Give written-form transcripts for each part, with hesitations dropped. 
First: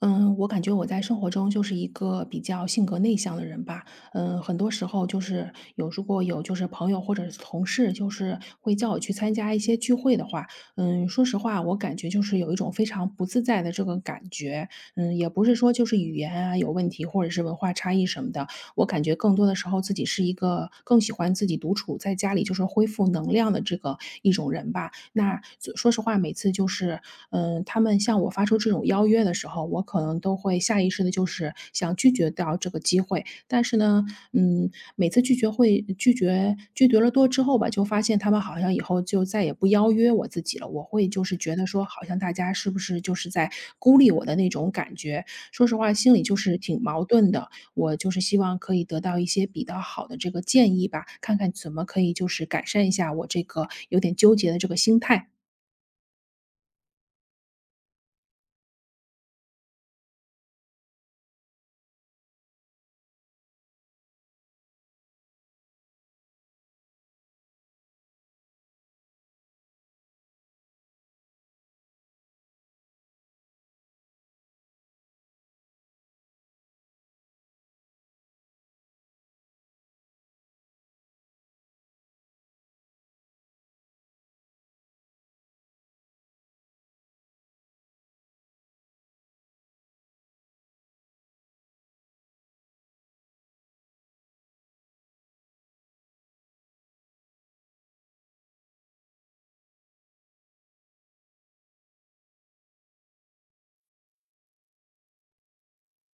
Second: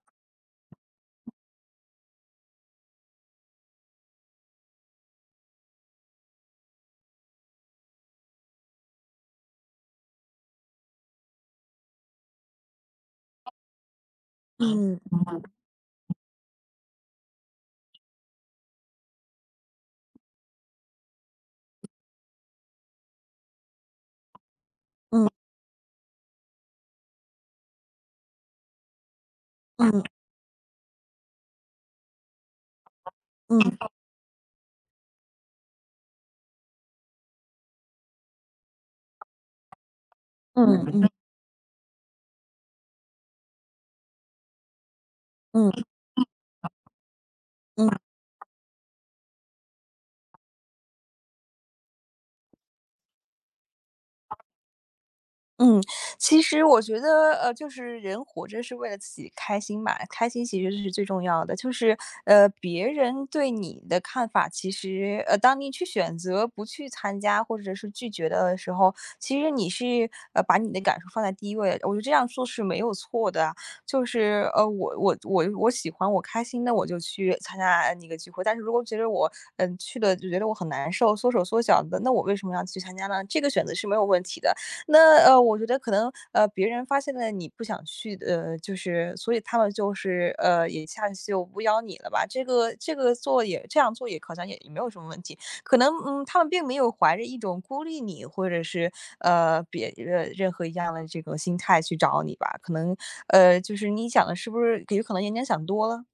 嗯，我感觉我在生活中就是一个比较性格内向的人吧。很多时候就是如果有就是朋友或者是同事，就是会叫我去参加一些聚会的话，说实话，我感觉就是有一种非常不自在的这个感觉。嗯，也嗯不是说就是语言啊有问题，或者是文化差异什么的，我感觉更多的时候自己是一个更喜欢自己独处，在家里就是恢复能量的这个一种人吧。那嗯说实话，每次就是，他们向我发出这种邀约的时候，我可嗯能都会下意识的，就是想拒绝掉这个机会。但是嗯呢，嗯，每次拒绝了多之后吧，就发现他们好像以后就再也不邀约我自己了。我嗯嗯嗯会就是觉得说，好像大家是不是就是在孤立我的那种感觉？说嗯。实话，心里就是挺矛盾的。我就是希望可以得到一些比较好的这个建议吧，看看怎么可以就是改善一下我这个有点纠结的这个心态。嗯，其实我觉得，就是人活着是为了自己开心嘛，开心其实是最重要的。就是，别人对你的看法，其实，当你去选择不去参加或者是拒绝的时候，其实你是，把你的感受放在第一位的，我觉得这样做是没有错的啊。就是，我喜欢我开心的我就去参加那个聚会，但是如果觉得我，去了就觉得我很难受，缩手缩脚的，那我为什么要去参加呢？这个选择是没有问题的。那,我觉得可能别人发现了你不想去的，就是所以他们也下次就不邀你了吧？这个做，也这样做也好像也，也没有什么问题。可能嗯，他们并没有怀着一种孤立你或者是呃别呃任何一样的这个心态去找你吧？可能就是你想的是不是有可能人家想多了？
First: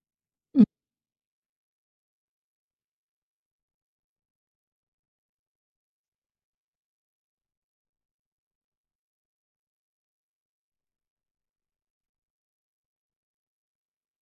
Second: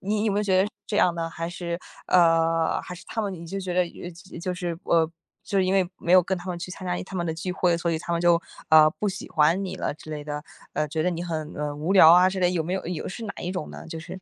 你有没有觉得嗯，是这样呢？还是还是他们，你就觉得就是因为没有跟他们去参加他们的聚会，所以他们就不喜欢你了之类的，觉得你很无聊啊之类，有没有有是哪一种呢？就是。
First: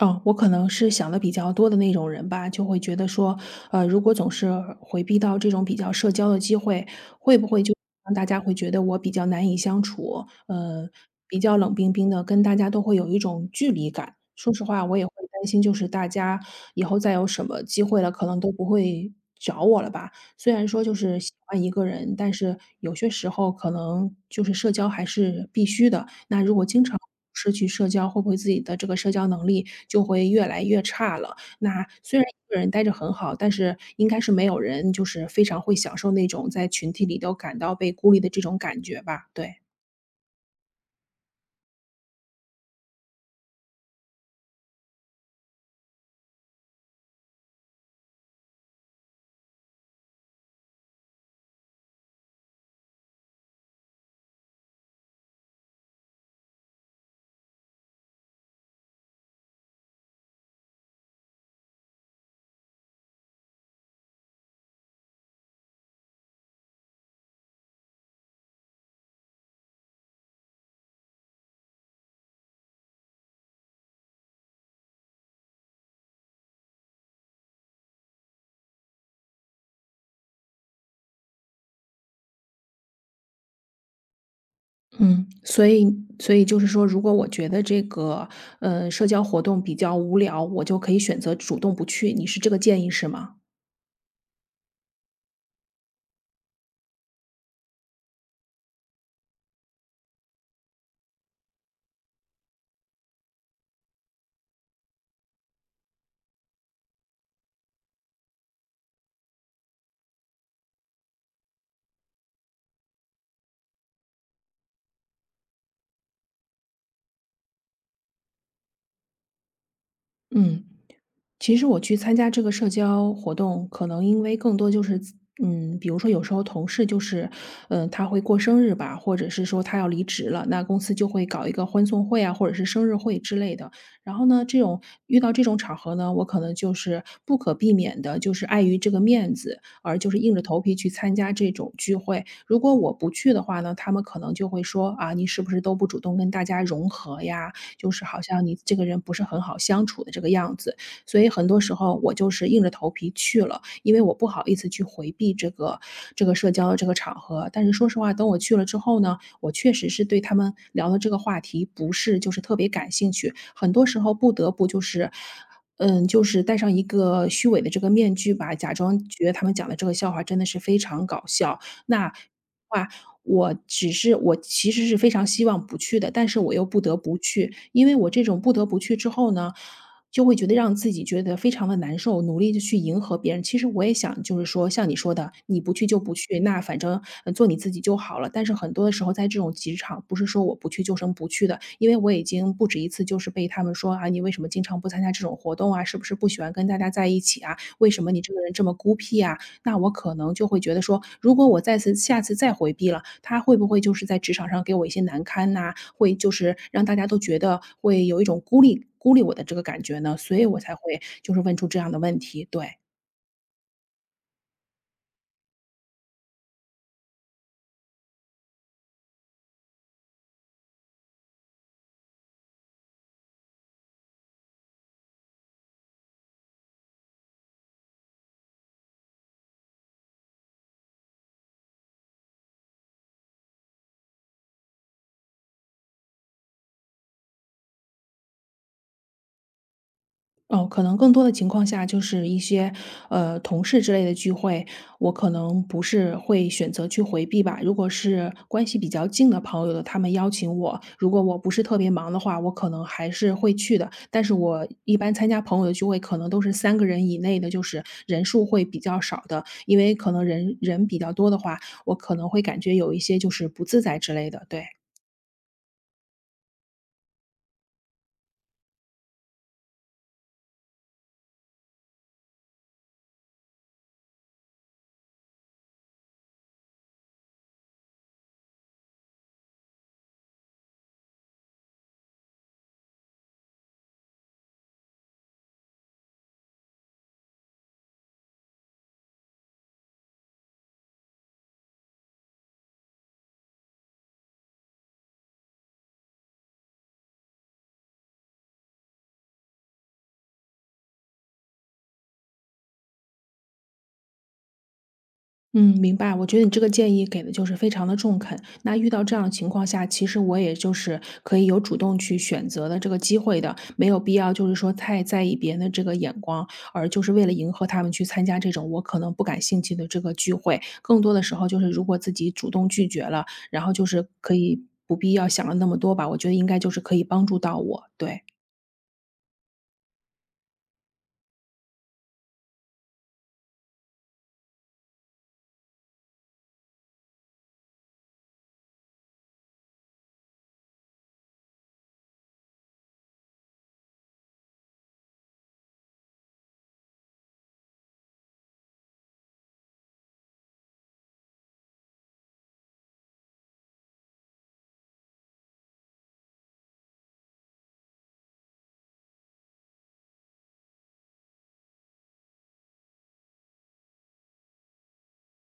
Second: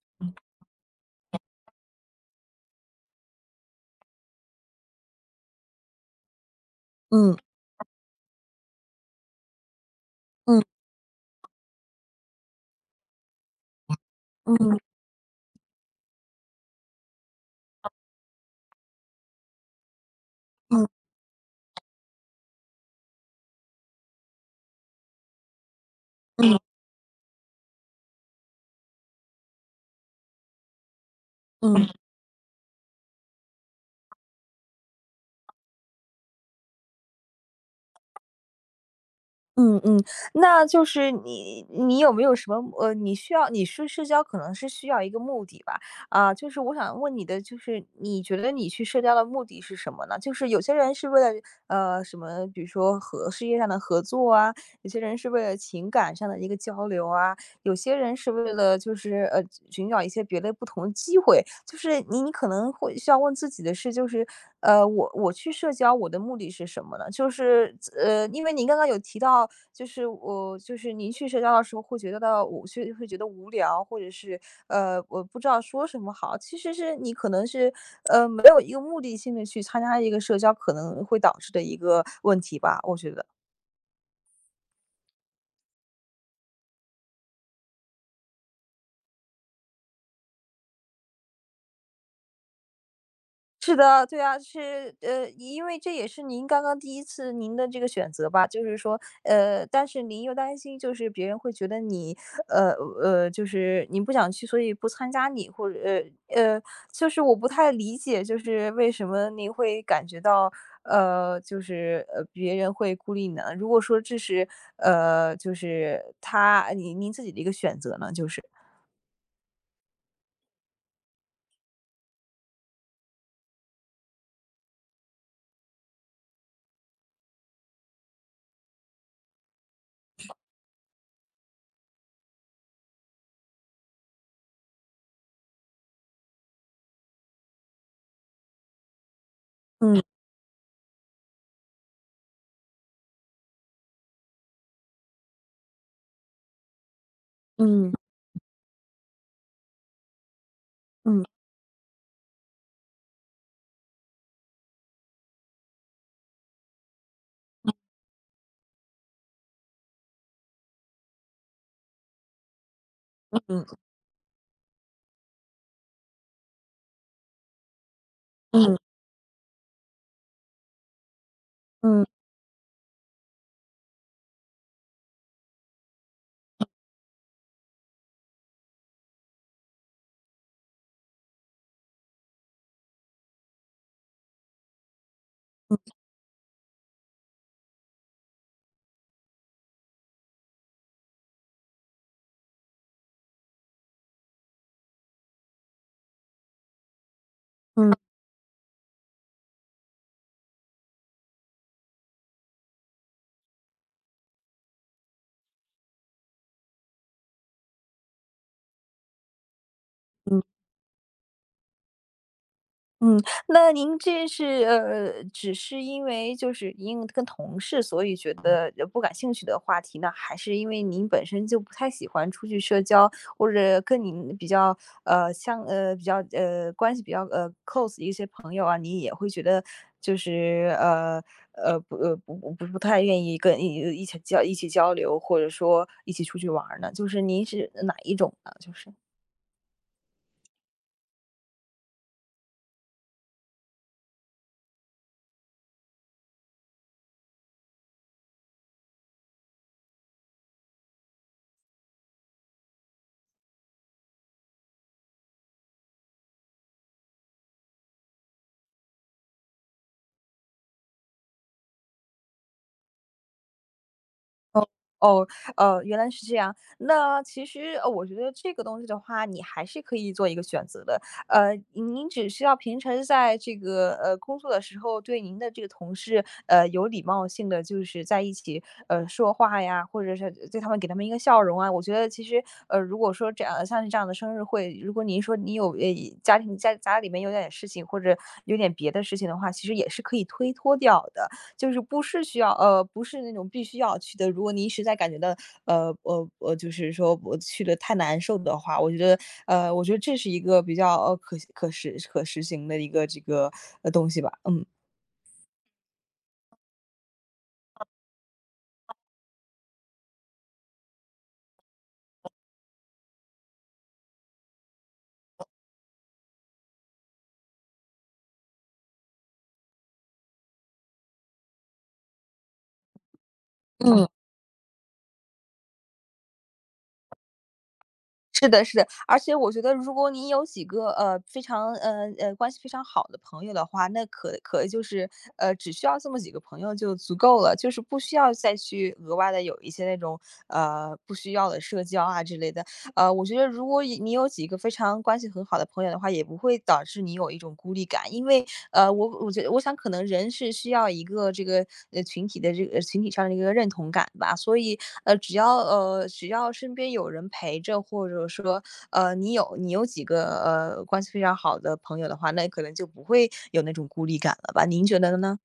哦，我可能是想的比较多的那种人吧，就会觉得说，如果总是回避到这种比较社交的机会，嗯会不会就让大家会觉得我比较难以相处，嗯比较冷冰冰的，跟大家都会有一种距离感。说嗯实嗯话，我也会担心，就是大家以后再有什么机会了，可能都不会找我了吧。虽然说就是喜欢一个人，但是有些时候可能就是社交还是必须的。那如果嗯经常失去社交，会不会自己的这个社交能力就会越来越差了？那嗯。虽然一个人待着很好，但是应该是没有人就是非常会享受那种在群体里都感到被孤立的这种感觉吧？对。嗯嗯，那就是你有没有什么你需要，你是社交可能是需要一个目的吧？啊，就是我想问你的，就是你觉得你去社交的目的是什么呢？就是有些人是为了什么，比如说和事业上的合作啊，有些人是为了情感上的一个交流啊，有些人是为了就是寻找一些别的不同的机会，就是你可能会需要问自己的是，就是我，我去社交我的目的是什么呢？就是因为您刚刚有提到，就是我就是您去社交的时候会觉得，到我去会觉得无聊，或者是我不知道说什么好，其实是你可能是没有一个目的性的去参加一个社交，可能会导致的一个问题吧，我觉得。嗯，所以所以就是说，如果我觉得这个社交活动比较无聊，我就可以选择主动不去。你是这个建议是吗？是的，对啊，是因为这也是您刚刚第一次您的这个选择吧，就是说，但是您又担心就是别人会觉得你，呃就是您不想去，所以不参加你，或者呃，就是我不太理解，就是为什么您会感觉到，别人会孤立你呢？如果说这是，就是您您自己的一个选择呢，就是。嗯。其实我去参加这个社交活动，可能因为更多就是比如说有时候同事就是，他会过生日吧，或者是说他要离职了，那公司就会搞一个欢送会啊，或者是生日会之类的。然后呢，这种遇到这种场合呢，我可能就是不可避免的，就是碍于这个面子，而嗯，就是硬着头皮去参加这种聚会。如果我不去的话呢，他们可能就会说啊，你是不是都不主动跟大家融合呀？就嗯，是好像你这个人不是很好相处的这个样子。所嗯以很多时候我就是硬着头皮去了，因为我不好意思去回避这个社交的这个场合。但是说实话，等我去了之后呢，我确实是对他们聊的这个话题不是就是特别感兴趣，嗯很嗯多时候不得不就是。就是戴上一个虚伪的这个面具吧，假嗯装觉得他们讲的这个笑话真的是非常搞笑。嗯那话，我只是我其实是非常希望不去的，但是我又不得不去。因为我这种不得不去之后呢，就会觉得让自己觉得非常的难受，努力的去迎合别人。其实我也想就是说像你说的，你不去就不去，那反正，做你自己就好了。但是很多的时候在这种职场，不是说我不去就成不去的，因为我已经不止一次就是被他们说：“啊，你为什么经常不参加这种活动啊？是不是不喜欢跟大家在一起啊？为嗯。什么你这个人这么孤僻啊？”那我可能就会觉得说，如果我再次下次再回避了，他会不会就是在职场上给我一些难堪呐、会就是让大家都觉得会有一种孤立我的这个感觉呢？所以我才会就是问出这样的问题，对。嗯，那您这是只是因为就是因跟同事，所以觉得不感兴趣的话题呢，还是因为您本身就不太喜欢出去社交，或者跟您比较呃像呃比较关系比较close 的一些朋友啊，你也会觉得就是不太愿意跟一起一起交流，或者说一起出去玩儿呢？就是您是哪一种呢？就是。哦，可能更多的情况下就是一些，同事之类的聚会，我可能不是会选择去回避吧。如果是关系比较近的朋友的，他们邀请我，如果我不是特别忙的话，我可能还是会去的。但是我一般参加朋友的聚会，可能都是三个人以内的，就是人数会比较少的，因为可能人比较多的话，我可能会感觉有一些就是不自在之类的，对。哦哦，原来是这样。那其实，我觉得这个东西的话，你还是可以做一个选择的。您只需要平常在这个工作的时候，对您的这个同事，有礼貌性的，就是在一起说话呀，或者是对他们，给他们一个笑容啊。我觉得其实，如果说这样，像是这样的生日会，如果您说你有家庭，家里面有点事情，或者有点别的事情的话，其实也是可以推脱掉的。就是不是需要不是那种必须要去的。如果你实在感觉到，就是说我去的太难受的话，我觉得，我觉得这是一个比较呃可可实可实行的一个这个东西吧，嗯。嗯，明白。我觉得你这个建议给的就是非常的中肯。那遇到这样的情况下，其实我也就是可以有主动去选择的这个机会的，没有必要就是说太在意别人的这个眼光，而就是为了迎合他们去参加这种我可能不感兴趣的这个聚会。更多的时候就是，如果自己主动拒绝了，然后就嗯。是可以不必要想了那么多吧。我觉得应该就是可以帮助到我，对。而且我觉得如果你有几个，非常关系非常好的朋友的话，那就是，只需要这么几个朋友就足够了，就是不需要再去额外的有一些那种，不需要的社交啊之类的。我觉得如果你有几个非常关系很好的朋友的话，也不会导致你有一种孤立感。因为，我觉得我想可能人是需要一个这个，群体的，这个群体上的一个认同感吧。所以，只要身边有人陪着，或者说，你有几个关系非常好的朋友的话，那可能就不会有那种孤立感了吧？您觉得呢？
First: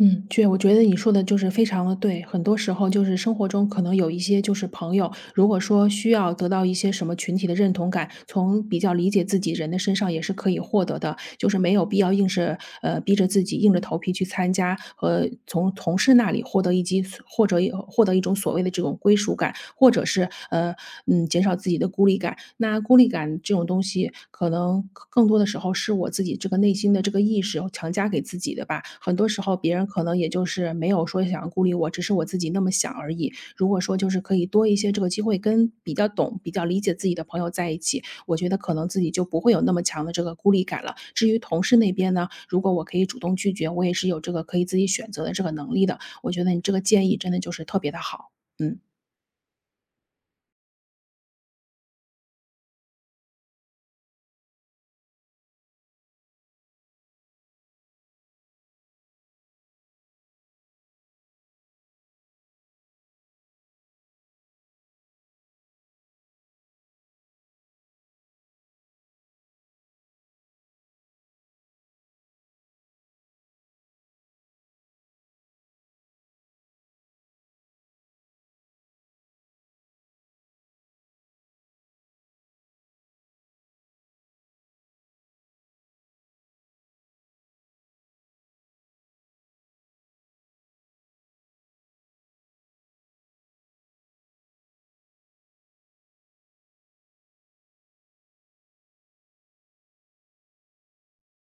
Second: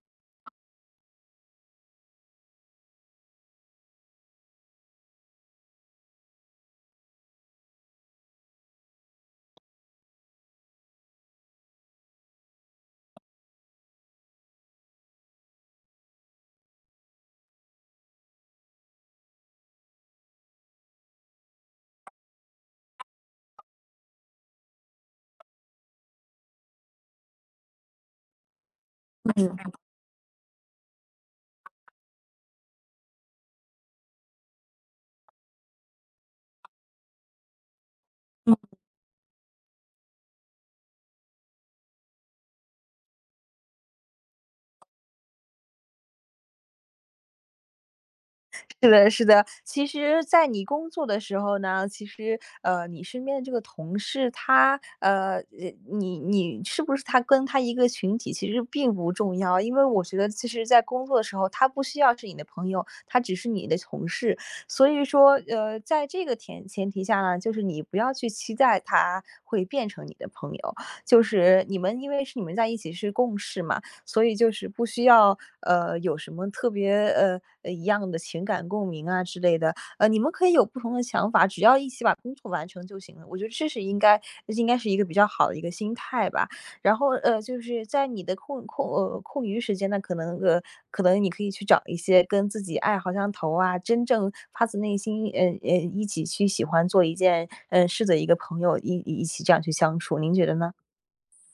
嗯，对，我觉得你说的就是非常的对。很多时候就是生活中可能有一些就是朋友，如果说需要得到一些什么群体的认同感，从比较理解自己人的身上也是可以获得的，就是没有必要硬是逼着自己硬着头皮去参加和从同事那里获得一及获得一获得一种所谓的这种归属感。或者是减少自己的孤立感。那孤立感这种东西，可能更多的时候是我自己这个内心的这个意识强加给自己的吧。很多时候别人可能也就是没有说想要孤立我，只是我自己那么想而已。如果说就是可以多一些这个机会跟比较懂、比较理解自己的朋友在一起，我觉得可能自己就不会有那么强的这个孤立感了。至于同事那边呢，如果我可以主动拒绝，我也是有这个可以自己选择的这个能力的。我觉得你这个建议真的就是特别的好，嗯。是的，是的。其实在你工作的时候呢，其实，你身边的这个同事，他，你，你是不是他跟他一个群体，其实并不重要，因为我觉得其实在工作的时候，他不需要是你的朋友，他只是你的同事。所以说，在这个前提下呢，就是你不要去期待他会变成你的朋友，就是你们因为是你们在一起是共事嘛，所以就是不需要，有什么特别，一样的情感共鸣啊之类的。你们可以有不同的想法，只要一起把工作完成就行了。我觉得这应该是一个比较好的一个心态吧。然后，就是在你的空余时间呢，可能你可以去找一些跟自己爱好相投啊，真正发自内心，一起去喜欢做一件，事的一个朋友，一起这样去相处，您觉得呢？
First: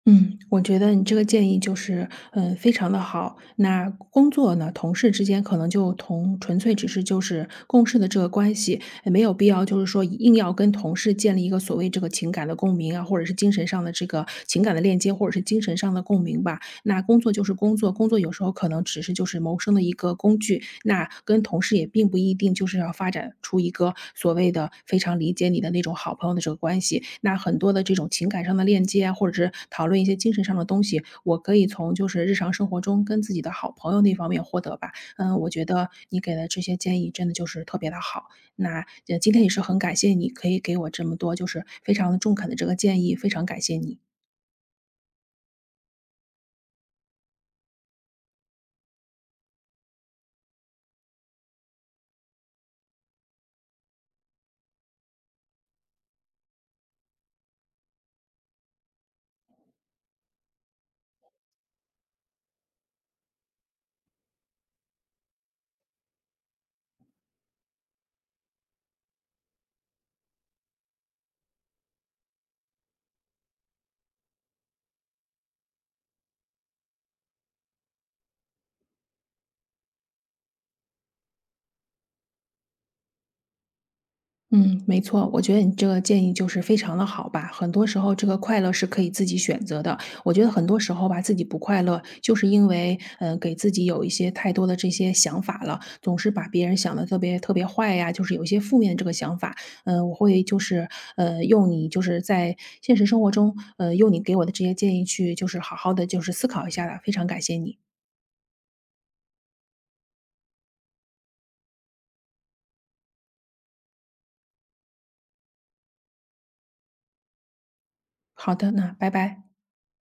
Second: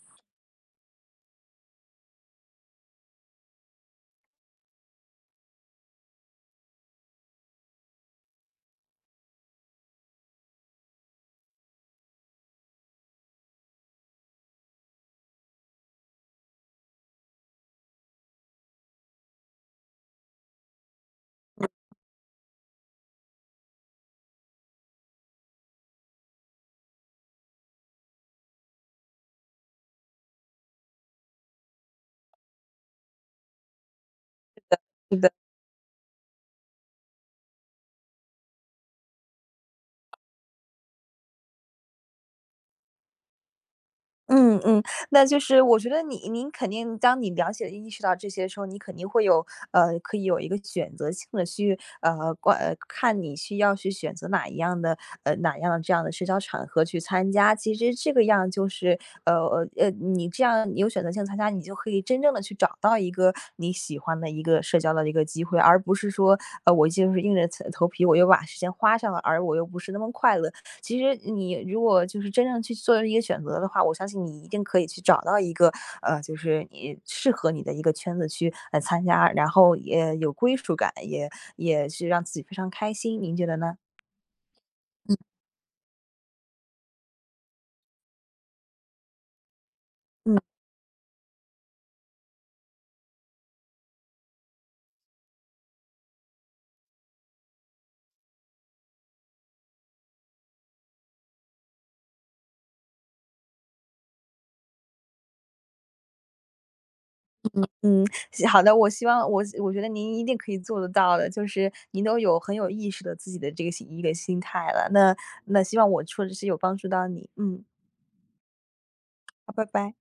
嗯，我觉得你这个建议就是，非常的好。那工作呢，同事之间可能就同纯粹只是就是共事的这个关系，没有必要就是说硬要跟同事建立一个所谓这个情感的共鸣啊，或者是精神上的这个情感的链接，或者是精神上的共鸣吧。那工作就是工作，工作有时候可能只是就是谋生的一个工具，那跟同事也并不一定就是要发展出一个所谓的非常理解你的那种好朋友的这个关系。那很多的这种情感上的链接啊，或者是讨论一些精神上的东西，我可以从就是日常生活中跟自己的好朋友那方面获得吧。我觉得你给的这些建议真的就是特别的好。那今天也是很感谢你可以给我这么多就是非常的中肯的这个建议，非常感谢你。嗯嗯，那就是我觉得您肯定当你了解意识到这些的时候，你肯定会有可以有一个选择性的去看你需要去选择哪样的这样的社交场合去参加。其实这个样就是你这样，你有选择性参加，你就可以真正的去找到一个你喜欢的一个社交的一个机会，而不是说我就是硬着头皮，我又把时间花上了，而我又不是那么快乐。其实你如果就是真正去做一个选择的话，我相信你一定可以去找到一个，就是适合你的一个圈子去，参加，然后也有归属感，也是让自己非常开心，您觉得呢？嗯，没错，我觉得你这个建议就是非常的好吧。很多时候，这个快乐是可以自己选择的。我嗯。觉得很多时候吧，自己不快乐，就是因为给自己有一些太多的这些想法了，总是把别人想的特别特别坏呀，就是有一些负面这个想法。我会就是用你就是在现实生活中，用你给我的这些建议去，就是好好的就是思考一下的。非常感谢你。嗯，是，好的，我希望我觉得您一定可以做得到的，就是您都有很有意识的自己的这个一个心态了，那，那希望我说的是有帮助到你，嗯，好的，那拜拜。好，拜拜。